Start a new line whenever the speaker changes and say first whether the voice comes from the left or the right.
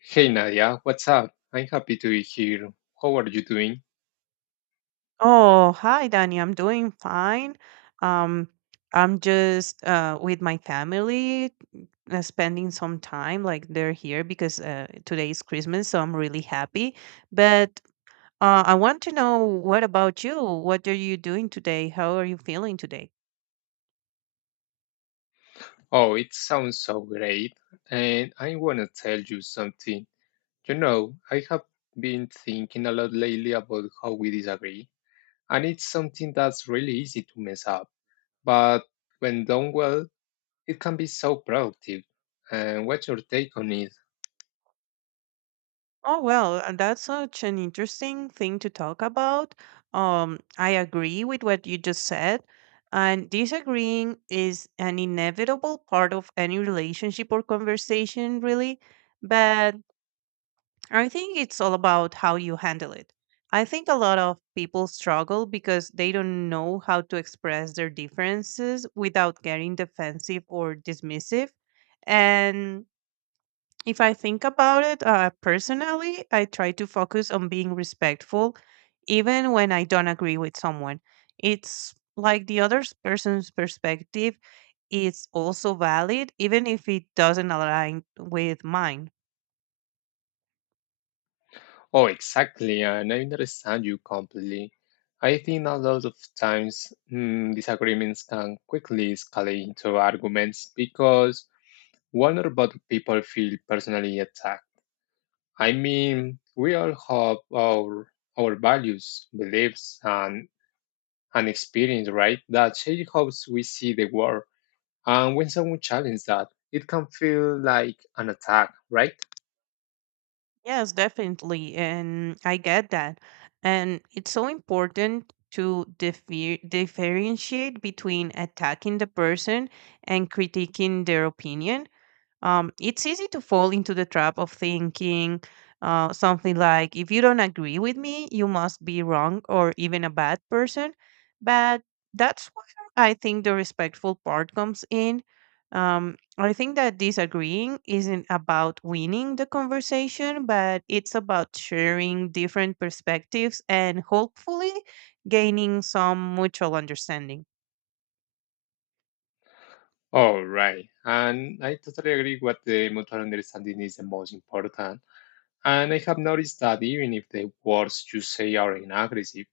left: Hey Nadia, what's up? I'm happy to be here. How are you doing?
right: Oh, hi, Danny. I'm doing fine. Um, I'm just with my family, spending some time. Like they're here because today is Christmas, so I'm really happy. But I want to know what about you? What are you doing today? How are you feeling today?
left: Oh, it sounds so great. And I want to tell you something. You know, I have been thinking a lot lately about how we disagree, and it's something that's really easy to mess up. But when done well, it can be so productive. And what's your take on it?
right: Oh well, and that's such an interesting thing to talk about. I agree with what you just said, and disagreeing is an inevitable part of any relationship or conversation, really. But I think it's all about how you handle it. I think a lot of people struggle because they don't know how to express their differences without getting defensive or dismissive. And if I think about it personally, I try to focus on being respectful, even when I don't agree with someone. It's like the other person's perspective is also valid, even if it doesn't align with mine.
left: Oh, exactly, and I understand you completely. I think a lot of times disagreements can quickly escalate into arguments because one or both people feel personally attacked. I mean, we all have our values, beliefs, and experience, right? That shape how we see the world. And when someone challenges that, it can feel like an attack, right?
right: Yes, definitely. And I get that. And it's so important to differentiate between attacking the person and critiquing their opinion. It's easy to fall into the trap of thinking something like, if you don't agree with me, you must be wrong or even a bad person. But that's where I think the respectful part comes in. I think that disagreeing isn't about winning the conversation, but it's about sharing different perspectives and hopefully gaining some mutual understanding.
left: All right. And I totally agree what the mutual understanding is the most important. And I have noticed that even if the words you say are inaggressive,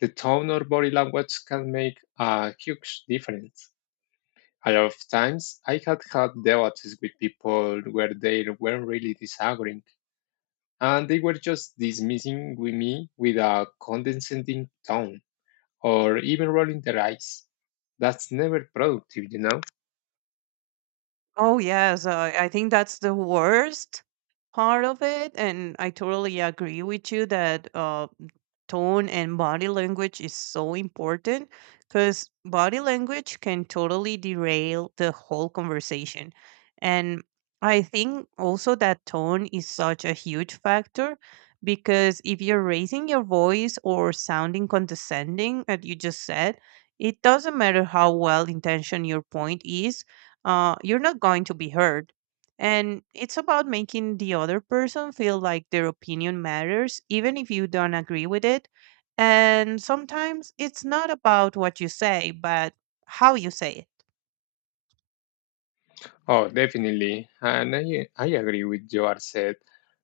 left: the tone or body language can make a huge difference. A lot of times I had had debates with people where they weren't really disagreeing and they were just dismissing with me with a condescending tone or even rolling their eyes. That's never productive, you know?
right: Oh yes, I think that's the worst part of it, and I totally agree with you that tone and body language is so important because body language can totally derail the whole conversation, and I think also that tone is such a huge factor because if you're raising your voice or sounding condescending, as you just said, it doesn't matter how well intentioned your point is. You're not going to be heard. And it's about making the other person feel like their opinion matters, even if you don't agree with it. And sometimes it's not about what you say, but how you say it.
left: Oh, definitely. And I agree with your said.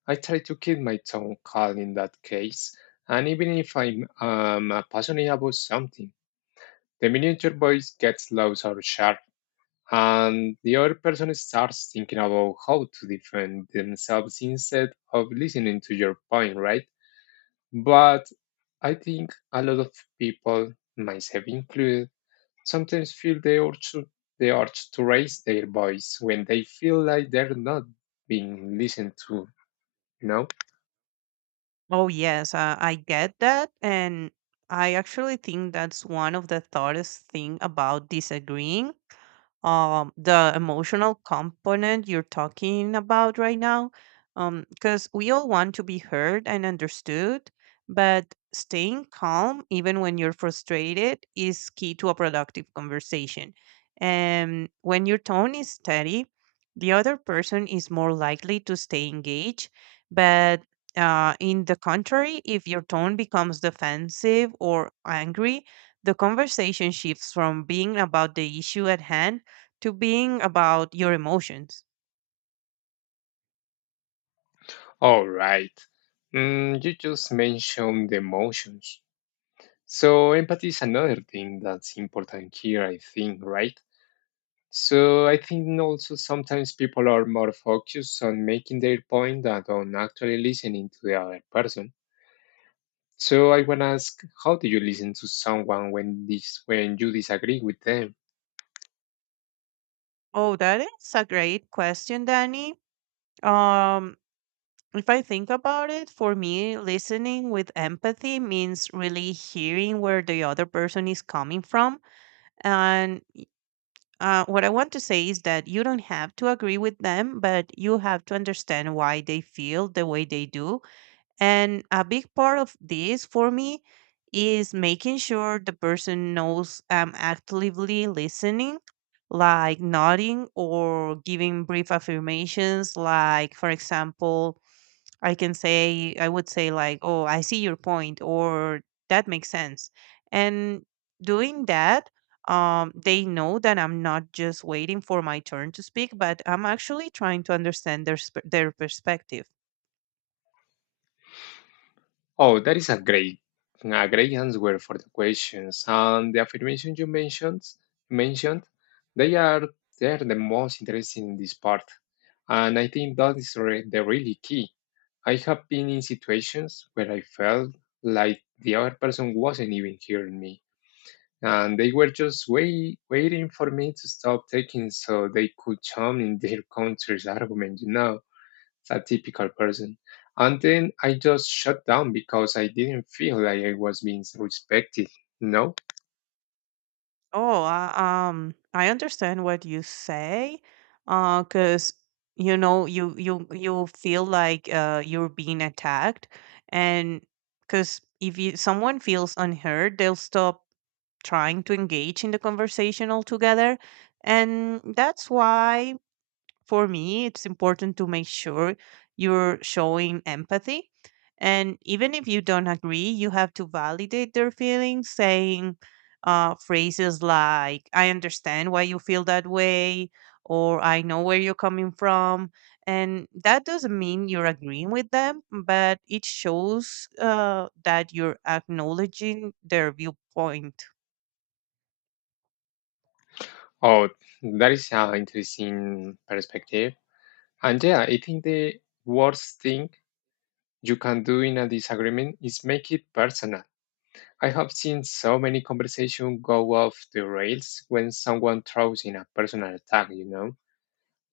left: I try to keep my tongue calm in that case. And even if I'm passionate about something, the miniature voice gets loud or sharp, and the other person starts thinking about how to defend themselves instead of listening to your point, right? But I think a lot of people, myself included, sometimes feel they ought to raise their voice when they feel like they're not being listened to, you know?
right: Oh, yes, I get that. And I actually think that's one of the hardest thing about disagreeing, the emotional component you're talking about right now, because we all want to be heard and understood, but staying calm even when you're frustrated is key to a productive conversation, and when your tone is steady, the other person is more likely to stay engaged. But in the contrary, if your tone becomes defensive or angry, the conversation shifts from being about the issue at hand to being about your emotions.
left: All right. Mm, you just mentioned the emotions. So empathy is another thing that's important here, I think, right? So I think also sometimes people are more focused on making their point than on actually listening to the other person. So I wanna ask, how do you listen to someone when you disagree with them?
right: Oh, that is a great question, Danny. Um, if I think about it, for me, listening with empathy means really hearing where the other person is coming from. And what I want to say is that you don't have to agree with them, but you have to understand why they feel the way they do. And a big part of this for me is making sure the person knows I'm actively listening, like nodding or giving brief affirmations. Like, for example, I can say, I would say, like, oh, I see your point, or that makes sense. And doing that, they know that I'm not just waiting for my turn to speak, but I'm actually trying to understand their, their perspective.
left: Oh, that is a great answer for the questions. And the affirmations you mentioned, they are they are the most interesting in this part. And I think that is the really key. I have been in situations where I felt like the other person wasn't even hearing me, and they were just waiting for me to stop taking so they could chime in their counter argument, you know, a typical person. And then I just shut down because I didn't feel like I was being so respected. No?
right: Oh, I understand what you say, because you know you feel like you're being attacked, and because if you someone feels unheard, they'll stop trying to engage in the conversation altogether, and that's why for me, it's important to make sure you're showing empathy. And even if you don't agree, you have to validate their feelings, saying phrases like, I understand why you feel that way, or I know where you're coming from. And that doesn't mean you're agreeing with them, but it shows that you're acknowledging their viewpoint.
left: Oh, that is an interesting perspective. And yeah, I think the worst thing you can do in a disagreement is make it personal. I have seen so many conversations go off the rails when someone throws in a personal attack, you know?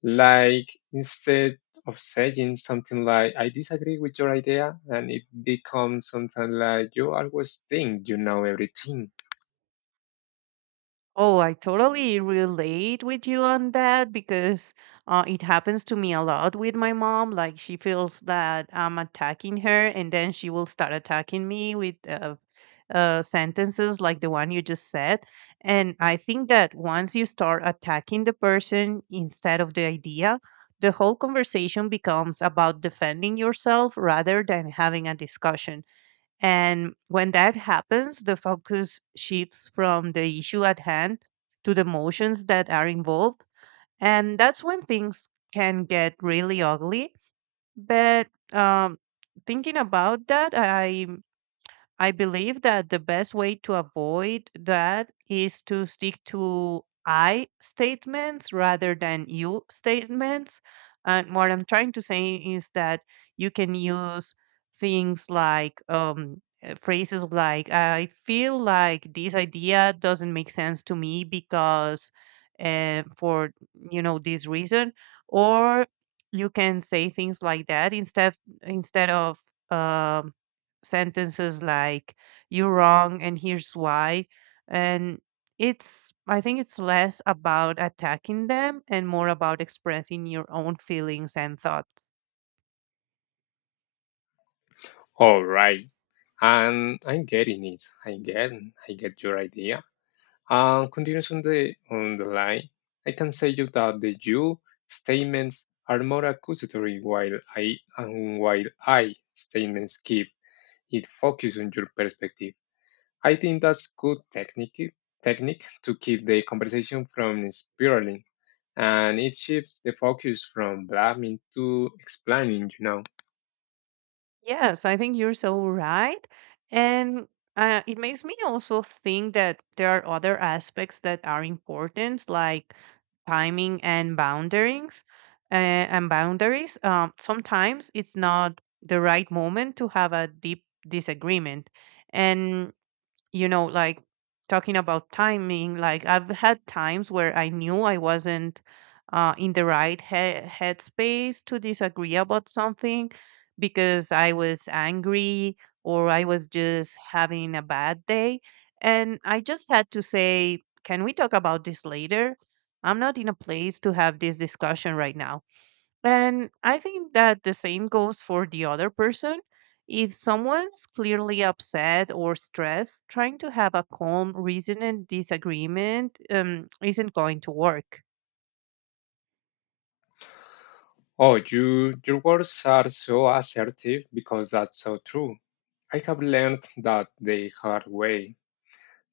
left: Like instead of saying something like, "I disagree with your idea," and it becomes something like, "You always think you know everything."
right: Oh, I totally relate with you on that because it happens to me a lot with my mom. Like she feels that I'm attacking her, and then she will start attacking me with sentences like the one you just said. And I think that once you start attacking the person instead of the idea, the whole conversation becomes about defending yourself rather than having a discussion. And when that happens, the focus shifts from the issue at hand to the emotions that are involved. And that's when things can get really ugly. But um, thinking about that, I believe that the best way to avoid that is to stick to I statements rather than you statements. And what I'm trying to say is that you can use things like phrases like, I feel like this idea doesn't make sense to me because for, you know, this reason. Or you can say things like that instead of, um, sentences like "You're wrong, and here's why," and it's I think it's less about attacking them and more about expressing your own feelings and thoughts.
left: All right. And I'm getting it. I get your idea. And continues on the line. I can say you that the you statements are more accusatory while I and while I statements keep it focused on your perspective. I think that's good technique to keep the conversation from spiraling, and it shifts the focus from blaming to explaining, you know.
right: Yes, I think you're so right, and it makes me also think that there are other aspects that are important, like timing and uh, boundaries. Sometimes it's not the right moment to have a deep disagreement, and you know, like talking about timing, like I've had times where I knew I wasn't in the right headspace to disagree about something because I was angry or I was just having a bad day. And I just had to say, can we talk about this later? I'm not in a place to have this discussion right now. And I think that the same goes for the other person. If someone's clearly upset or stressed, trying to have a calm, reasoned disagreement isn't going to work.
left: Oh, you your words are so assertive because that's so true. I have learned that the hard way.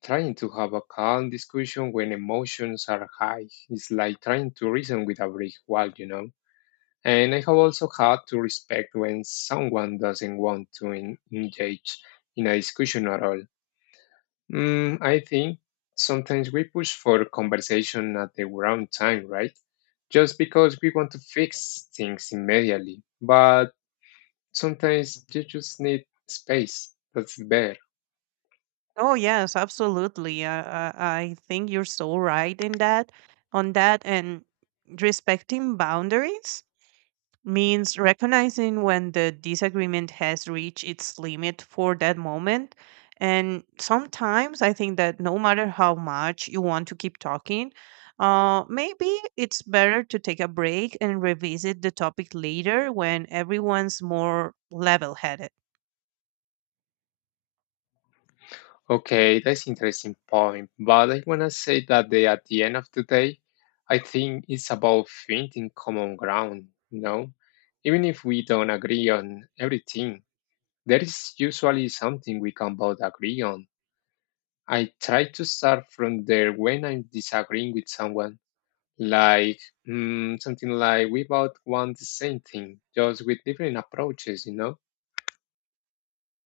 left: Trying to have a calm discussion when emotions are high is like trying to reason with a brick wall, you know. And I have also had to respect when someone doesn't want to engage in a discussion at all. Mm, I think sometimes we push for conversation at the wrong time, right? Just because we want to fix things immediately. But sometimes you just need space. That's better.
right: Oh yes, absolutely. I think you're so right in on that, and respecting boundaries means recognizing when the disagreement has reached its limit for that moment. And sometimes I think that no matter how much you want to keep talking, maybe it's better to take a break and revisit the topic later when everyone's more level headed.
left: Okay, that's interesting point. But I wanna say that they, at the end of the day, I think it's about finding common ground, you know? Even if we don't agree on everything, there is usually something we can both agree on. I try to start from there when I'm disagreeing with someone, like something like, we both want the same thing, just with different approaches, you know?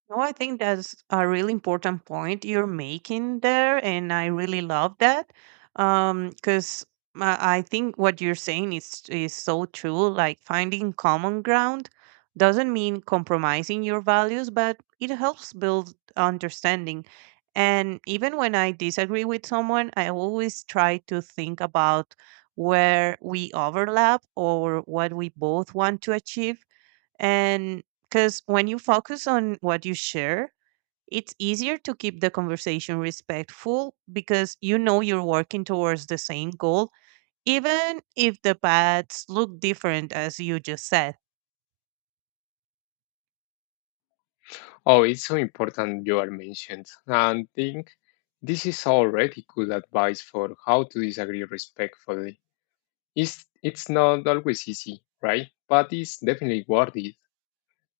right: No, I think that's a really important point you're making there, and I really love that. Because I think what you're saying is so true. Like finding common ground doesn't mean compromising your values, but it helps build understanding. And even when I disagree with someone, I always try to think about where we overlap or what we both want to achieve, and because when you focus on what you share, it's easier to keep the conversation respectful because you know you're working towards the same goal, even if the paths look different, as you just said.
left: Oh, it's so important you are mentioned. And think this is already good advice for how to disagree respectfully. It's not always easy, right? But it's definitely worth it.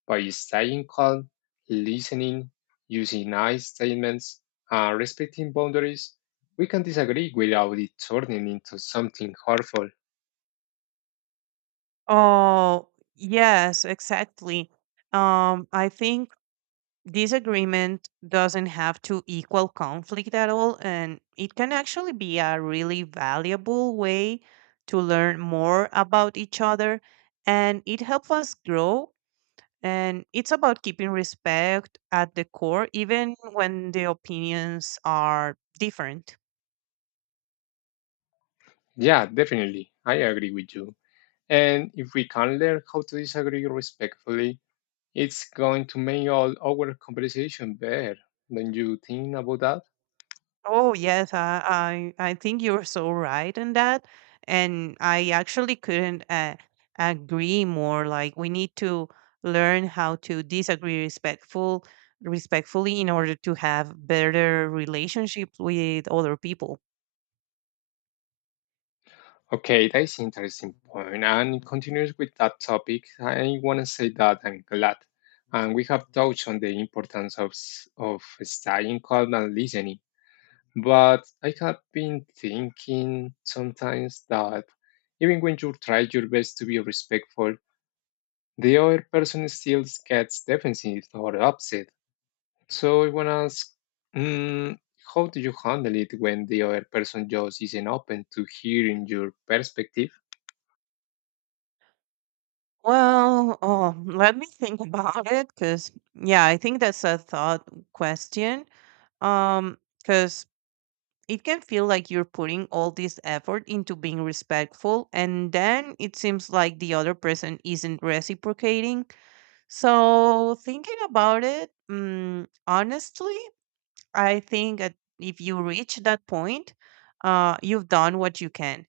left: By staying calm, listening, using nice statements, and respecting boundaries, we can disagree without it turning into something harmful.
right: Oh, yes, exactly. I think disagreement doesn't have to equal conflict at all, and it can actually be a really valuable way to learn more about each other, and it helps us grow, and it's about keeping respect at the core even when the opinions are different.
left: Yeah, definitely. I agree with you. And if we can learn how to disagree respectfully, it's going to make all our conversation better. Don't you think about that?
right: Oh yes, I think you're so right in that, and I actually couldn't agree more. Like we need to learn how to disagree respectfully in order to have better relationships with other people.
left: Okay, that's interesting point. And it continues with that topic. I want to say that I'm glad. And we have touched on the importance of, of staying calm and listening. But I have been thinking sometimes that even when you try your best to be respectful, the other person still gets defensive or upset. So I want to ask, mm, how do you handle it when the other person just isn't open to hearing your perspective?
right: Well, oh, let me think about it because yeah, I think that's a thought question. Um, 'Cause it can feel like you're putting all this effort into being respectful and then it seems like the other person isn't reciprocating, so thinking about it, honestly I think that if you reach that point, you've done what you can.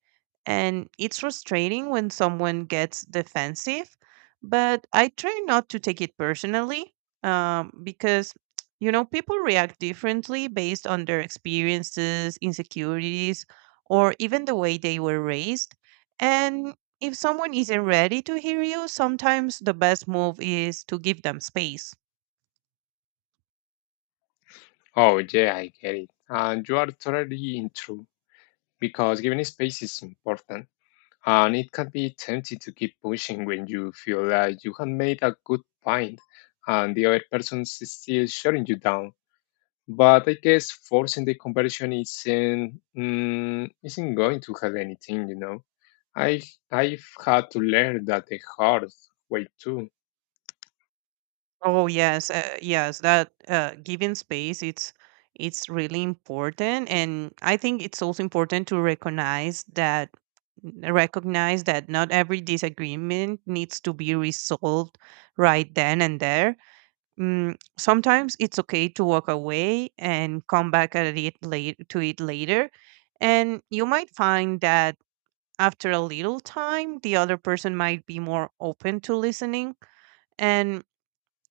right: And it's frustrating when someone gets defensive, but I try not to take it personally because, you know, people react differently based on their experiences, insecurities, or even the way they were raised. And if someone isn't ready to hear you, sometimes the best move is to give them space.
left: Oh, yeah, I get it. And you are totally in true, because giving space is important. And it can be tempting to keep pushing when you feel like you have made a good point and the other person is still shutting you down. But I guess forcing the conversion isn't going to help anything, you know. I I've had to learn that the hard way too.
right: Oh yes, yes. That giving space, it's really important, and I think it's also important to recognize that not every disagreement needs to be resolved right then and there. Mm, sometimes it's okay to walk away and come back at it to it later. And you might find that after a little time, the other person might be more open to listening. And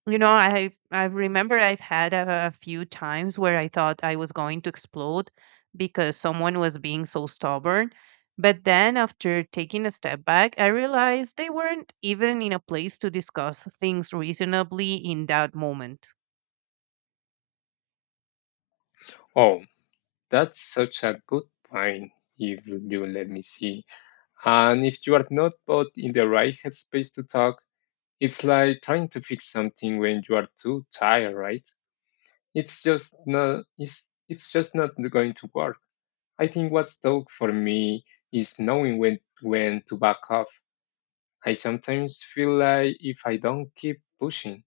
right: you know, I remember I've had a few times where I thought I was going to explode because someone was being so stubborn. But then after taking a step back, I realized they weren't even in a place to discuss things reasonably in that moment.
left: Oh, that's such a good point. If you let me see, and if you are not put in the right headspace to talk, it's like trying to fix something when you are too tired, right? It's just not going to work. I think what's tough for me is knowing when to back off. I sometimes feel like if I don't keep pushing,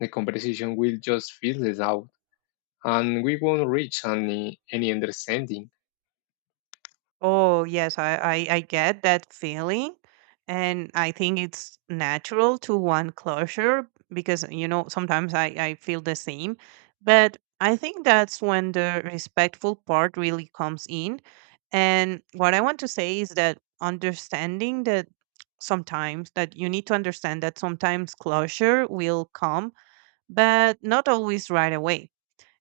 left: the conversation will just fizzle out and we won't reach any understanding.
right: Oh, yes, I get that feeling. And I think it's natural to want closure because, you know, sometimes I feel the same. But I think that's when the respectful part really comes in. And what I want to say is that understanding that sometimes that you need to understand that sometimes closure will come, but not always right away,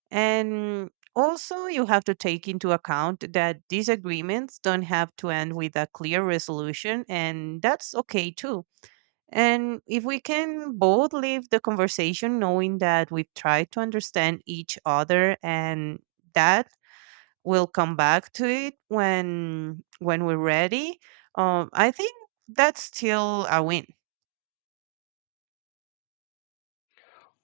right: and also, you have to take into account that these agreements don't have to end with a clear resolution, and that's okay too. And if we can both leave the conversation knowing that we've tried to understand each other and that we'll come back to it when we're ready, I think that's still a win.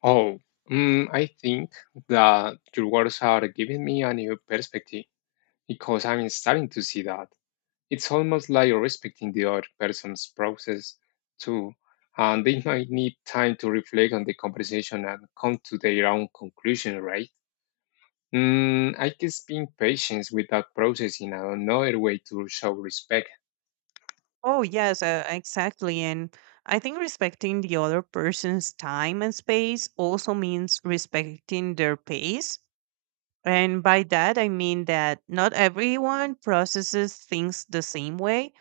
left: Oh, I think that your words are giving me a new perspective because I'm starting to see that. It's almost like respecting the other person's process too, and they might need time to reflect on the conversation and come to their own conclusion, right? Mm, I guess being patient without processing and another way to show respect.
right: Oh, yes, exactly. And I think respecting the other person's time and space also means respecting their pace. And by that, I mean that not everyone processes things the same way.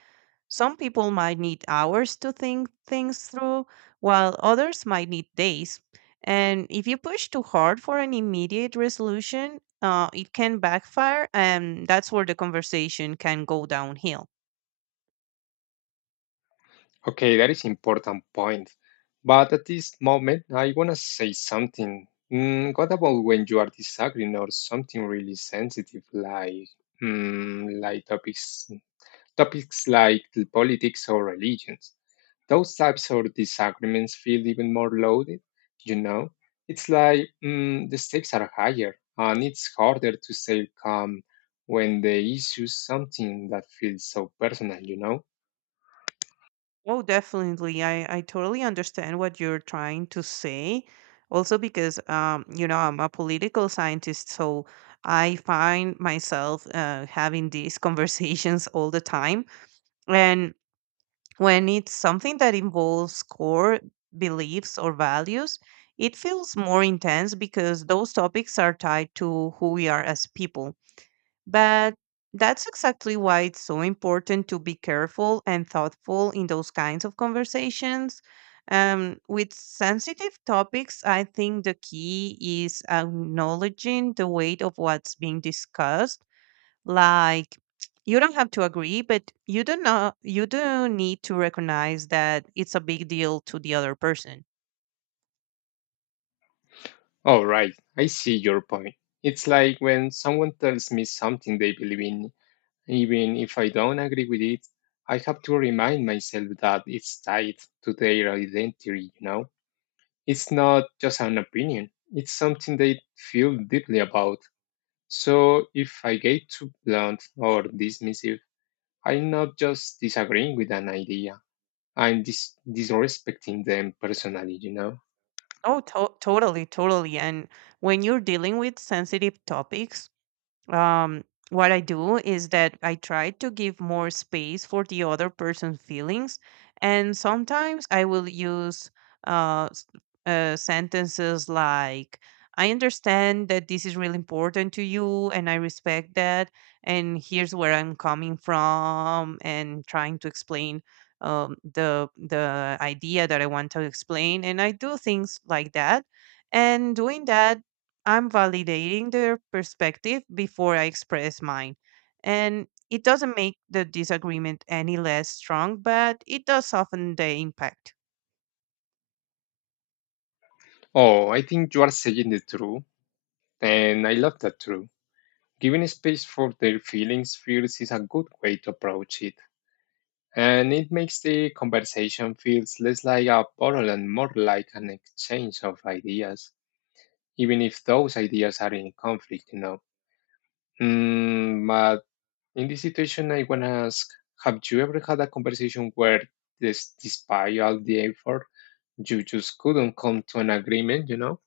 right: Some people might need hours to think things through, while others might need days. And if you push too hard for an immediate resolution, it can backfire, and that's where the conversation can go downhill.
left: Okay, that is important point. But at this moment, I wanna say something. Mm, what about when you are disagreeing or something really sensitive, like like topics like the politics or religions. Those types of disagreements feel even more loaded, you know? It's like the stakes are higher, and it's harder to stay calm when the issue is something that feels so personal, you know?
right: Oh, definitely. I totally understand what you're trying to say. Also, because, you know, I'm a political scientist, so I find myself having these conversations all the time. And when it's something that involves core beliefs or values, it feels more intense because those topics are tied to who we are as people. But that's exactly why it's so important to be careful and thoughtful in those kinds of conversations. With sensitive topics, I think the key is acknowledging the weight of what's being discussed. Like, you don't have to agree, but you do not you do need to recognize that it's a big deal to the other person.
left: Oh, right, I see your point. It's like when someone tells me something they believe in, even if I don't agree with it, I have to remind myself that it's tied to their identity, you know? It's not just an opinion, it's something they feel deeply about. So if I get too blunt or dismissive, I'm not just disagreeing with an idea. I'm disrespecting them personally, you know?
right: Oh, totally. And when you're dealing with sensitive topics, um, what I do is that I try to give more space for the other person's feelings, and sometimes I will use uh, s- sentences like, "I understand that this is really important to you, and I respect that, and here's where I'm coming from," and trying to explain the idea that I want to explain, and I do things like that. And doing that, I'm validating their perspective before I express mine. And it doesn't make the disagreement any less strong, but it does soften the impact.
left: Oh, I think you are saying the truth, and I love that truth. Giving space for their feelings, fears is a good way to approach it. And it makes the conversation feels less like a battle and more like an exchange of ideas, even if those ideas are in conflict, you know. Mm, but in this situation, I want to ask, have you ever had a conversation where, this, despite all the effort, you just couldn't come to an agreement, you know?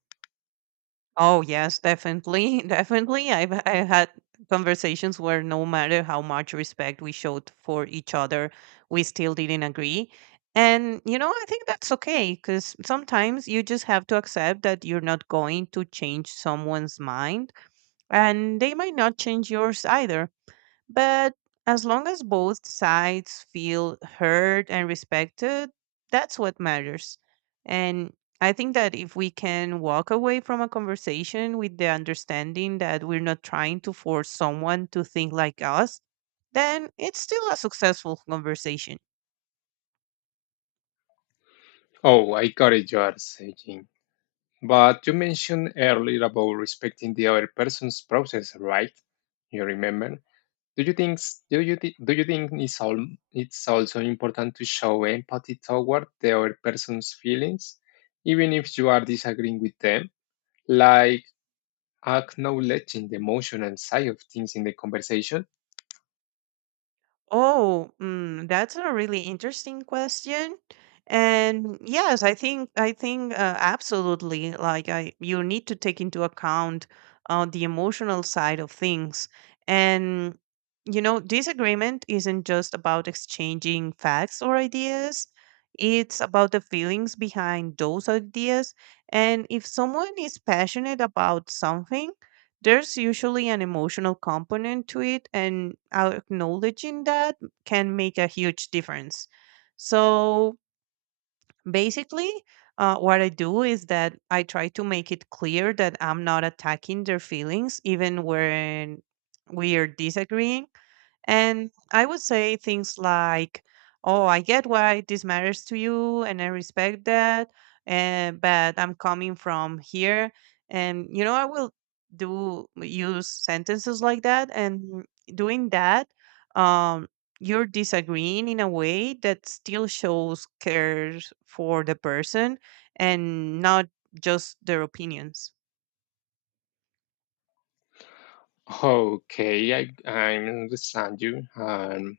right: Oh, yes, definitely. Definitely. I had conversations where no matter how much respect we showed for each other, we still didn't agree. And, you know, I think that's okay because sometimes you just have to accept that you're not going to change someone's mind and they might not change yours either. But as long as both sides feel heard and respected, that's what matters. And I think that if we can walk away from a conversation with the understanding that we're not trying to force someone to think like us, then it's still a successful conversation.
left: Oh, I got it, you are saying. But you mentioned earlier about respecting the other person's process, right? You remember? Do you think s- do you thi- do you think it's all it's also important to show empathy toward the other person's feelings, even if you are disagreeing with them, like acknowledging the emotional side of things in the conversation?
right: Oh, mm, that's a really interesting question. And yes, I think absolutely. Like, I, you need to take into account the emotional side of things. And you know, disagreement isn't just about exchanging facts or ideas. It's about the feelings behind those ideas. And if someone is passionate about something, there's usually an emotional component to it, and acknowledging that can make a huge difference. So basically, what I do is that I try to make it clear that I'm not attacking their feelings even when we are disagreeing, and I would say things like, "Oh, I get why this matters to you, and I respect that, and but I'm coming from here." And you know, I will do use sentences like that, and doing that, um, you're disagreeing in a way that still shows cares for the person and not just their opinions.
left: Okay, I understand you, and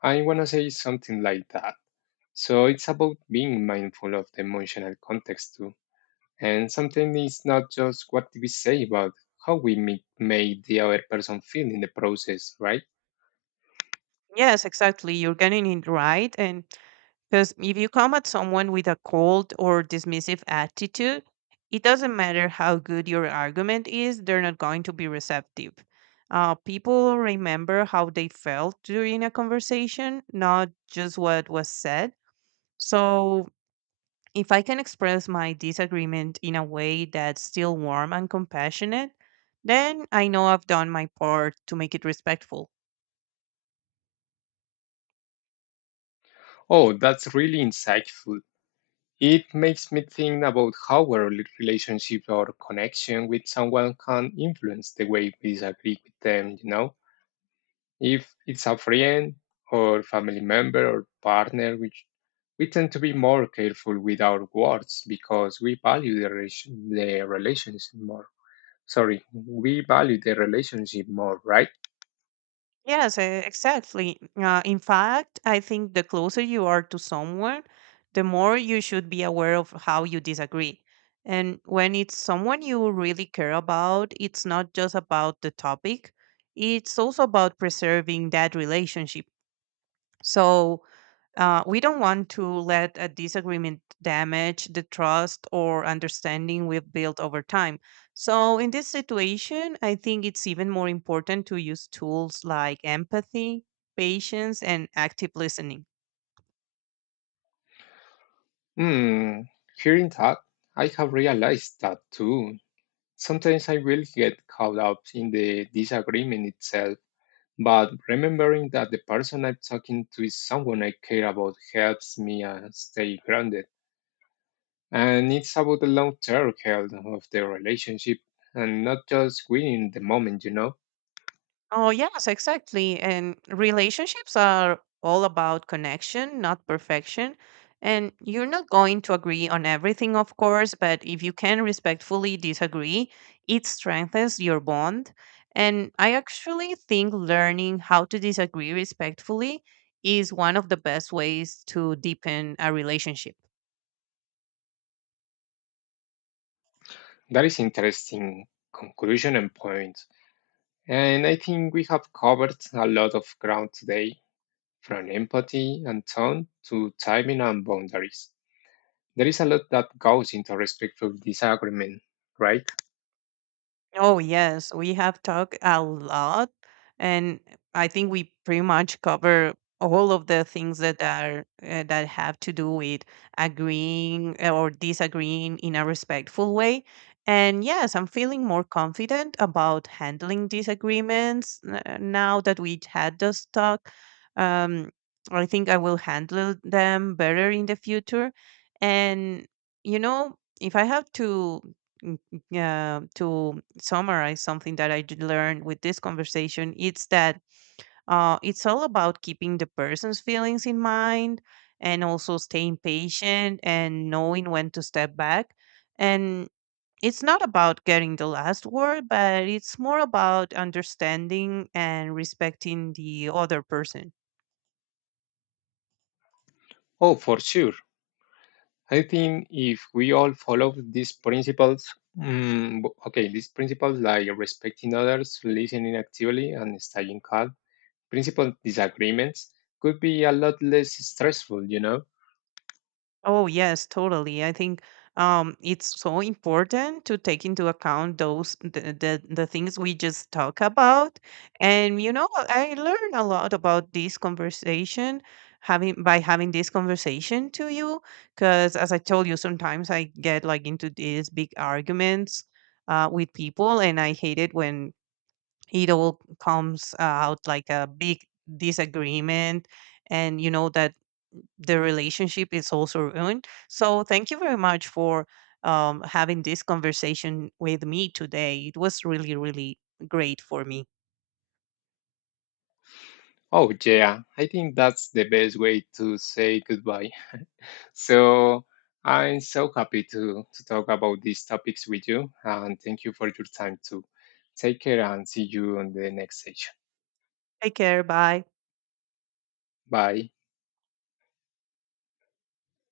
left: I wanna say something like that. So it's about being mindful of the emotional context too. And sometimes it's not just what we say, but how we make, made the other person feel in the process, right?
right: Yes, exactly. You're getting it right, and because if you come at someone with a cold or dismissive attitude, it doesn't matter how good your argument is, they're not going to be receptive. People remember how they felt during a conversation, not just what was said. So, if I can express my disagreement in a way that's still warm and compassionate, then I know I've done my part to make it respectful.
left: Oh, that's really insightful. It makes me think about how our relationship or connection with someone can influence the way we disagree with them, you know? If it's a friend or family member or partner, which we tend to be more careful with our words because we value the relationship more. Sorry, we value the relationship more, right?
right: Yes, exactly. In fact, I think the closer you are to someone, the more you should be aware of how you disagree. And when it's someone you really care about, it's not just about the topic, it's also about preserving that relationship. So, we don't want to let a disagreement damage the trust or understanding we've built over time. So, in this situation, I think it's even more important to use tools like empathy, patience, and active listening.
left: Hmm, hearing that, I have realized that too. Sometimes I will get caught up in the disagreement itself, but remembering that the person I'm talking to is someone I care about helps me stay grounded. And it's about the long term health of the relationship and not just winning the moment, you know?
right: Oh, yes, exactly. And relationships are all about connection, not perfection. And you're not going to agree on everything, of course, but if you can respectfully disagree, it strengthens your bond. And I actually think learning how to disagree respectfully is one of the best ways to deepen a relationship.
left: That is interesting conclusion and point. And I think we have covered a lot of ground today, from empathy and tone to timing and boundaries. There is a lot that goes into respectful disagreement, right?
right: Oh, yes, we have talked a lot, and I think we pretty much cover all of the things that are that have to do with agreeing or disagreeing in a respectful way. And yes, I'm feeling more confident about handling disagreements now that we had this talk. Um, I think I will handle them better in the future. And you know, if I have to summarize something that I did learn with this conversation, it's that it's all about keeping the person's feelings in mind and also staying patient and knowing when to step back. And it's not about getting the last word, but it's more about understanding and respecting the other person.
left: Oh, for sure. I think if we all follow these principles, these principles like respecting others, listening actively, and staying calm, principal disagreements could be a lot less stressful, you know?
right: Oh, yes, totally. I think it's so important to take into account the things we just talk about. And you know, I learn a lot about this conversation having this conversation to you, because as I told you, sometimes I get like into these big arguments with people, and I hate it when it all comes out like a big disagreement, and you know that the relationship is also ruined. So thank you very much for having this conversation with me today. It was really, really great for me.
left: Oh, yeah, I think that's the best way to say goodbye. So I'm so happy to talk about these topics with you. And thank you for your time too. Take care and see you on the next session.
right: Take care. Bye.
left: Bye.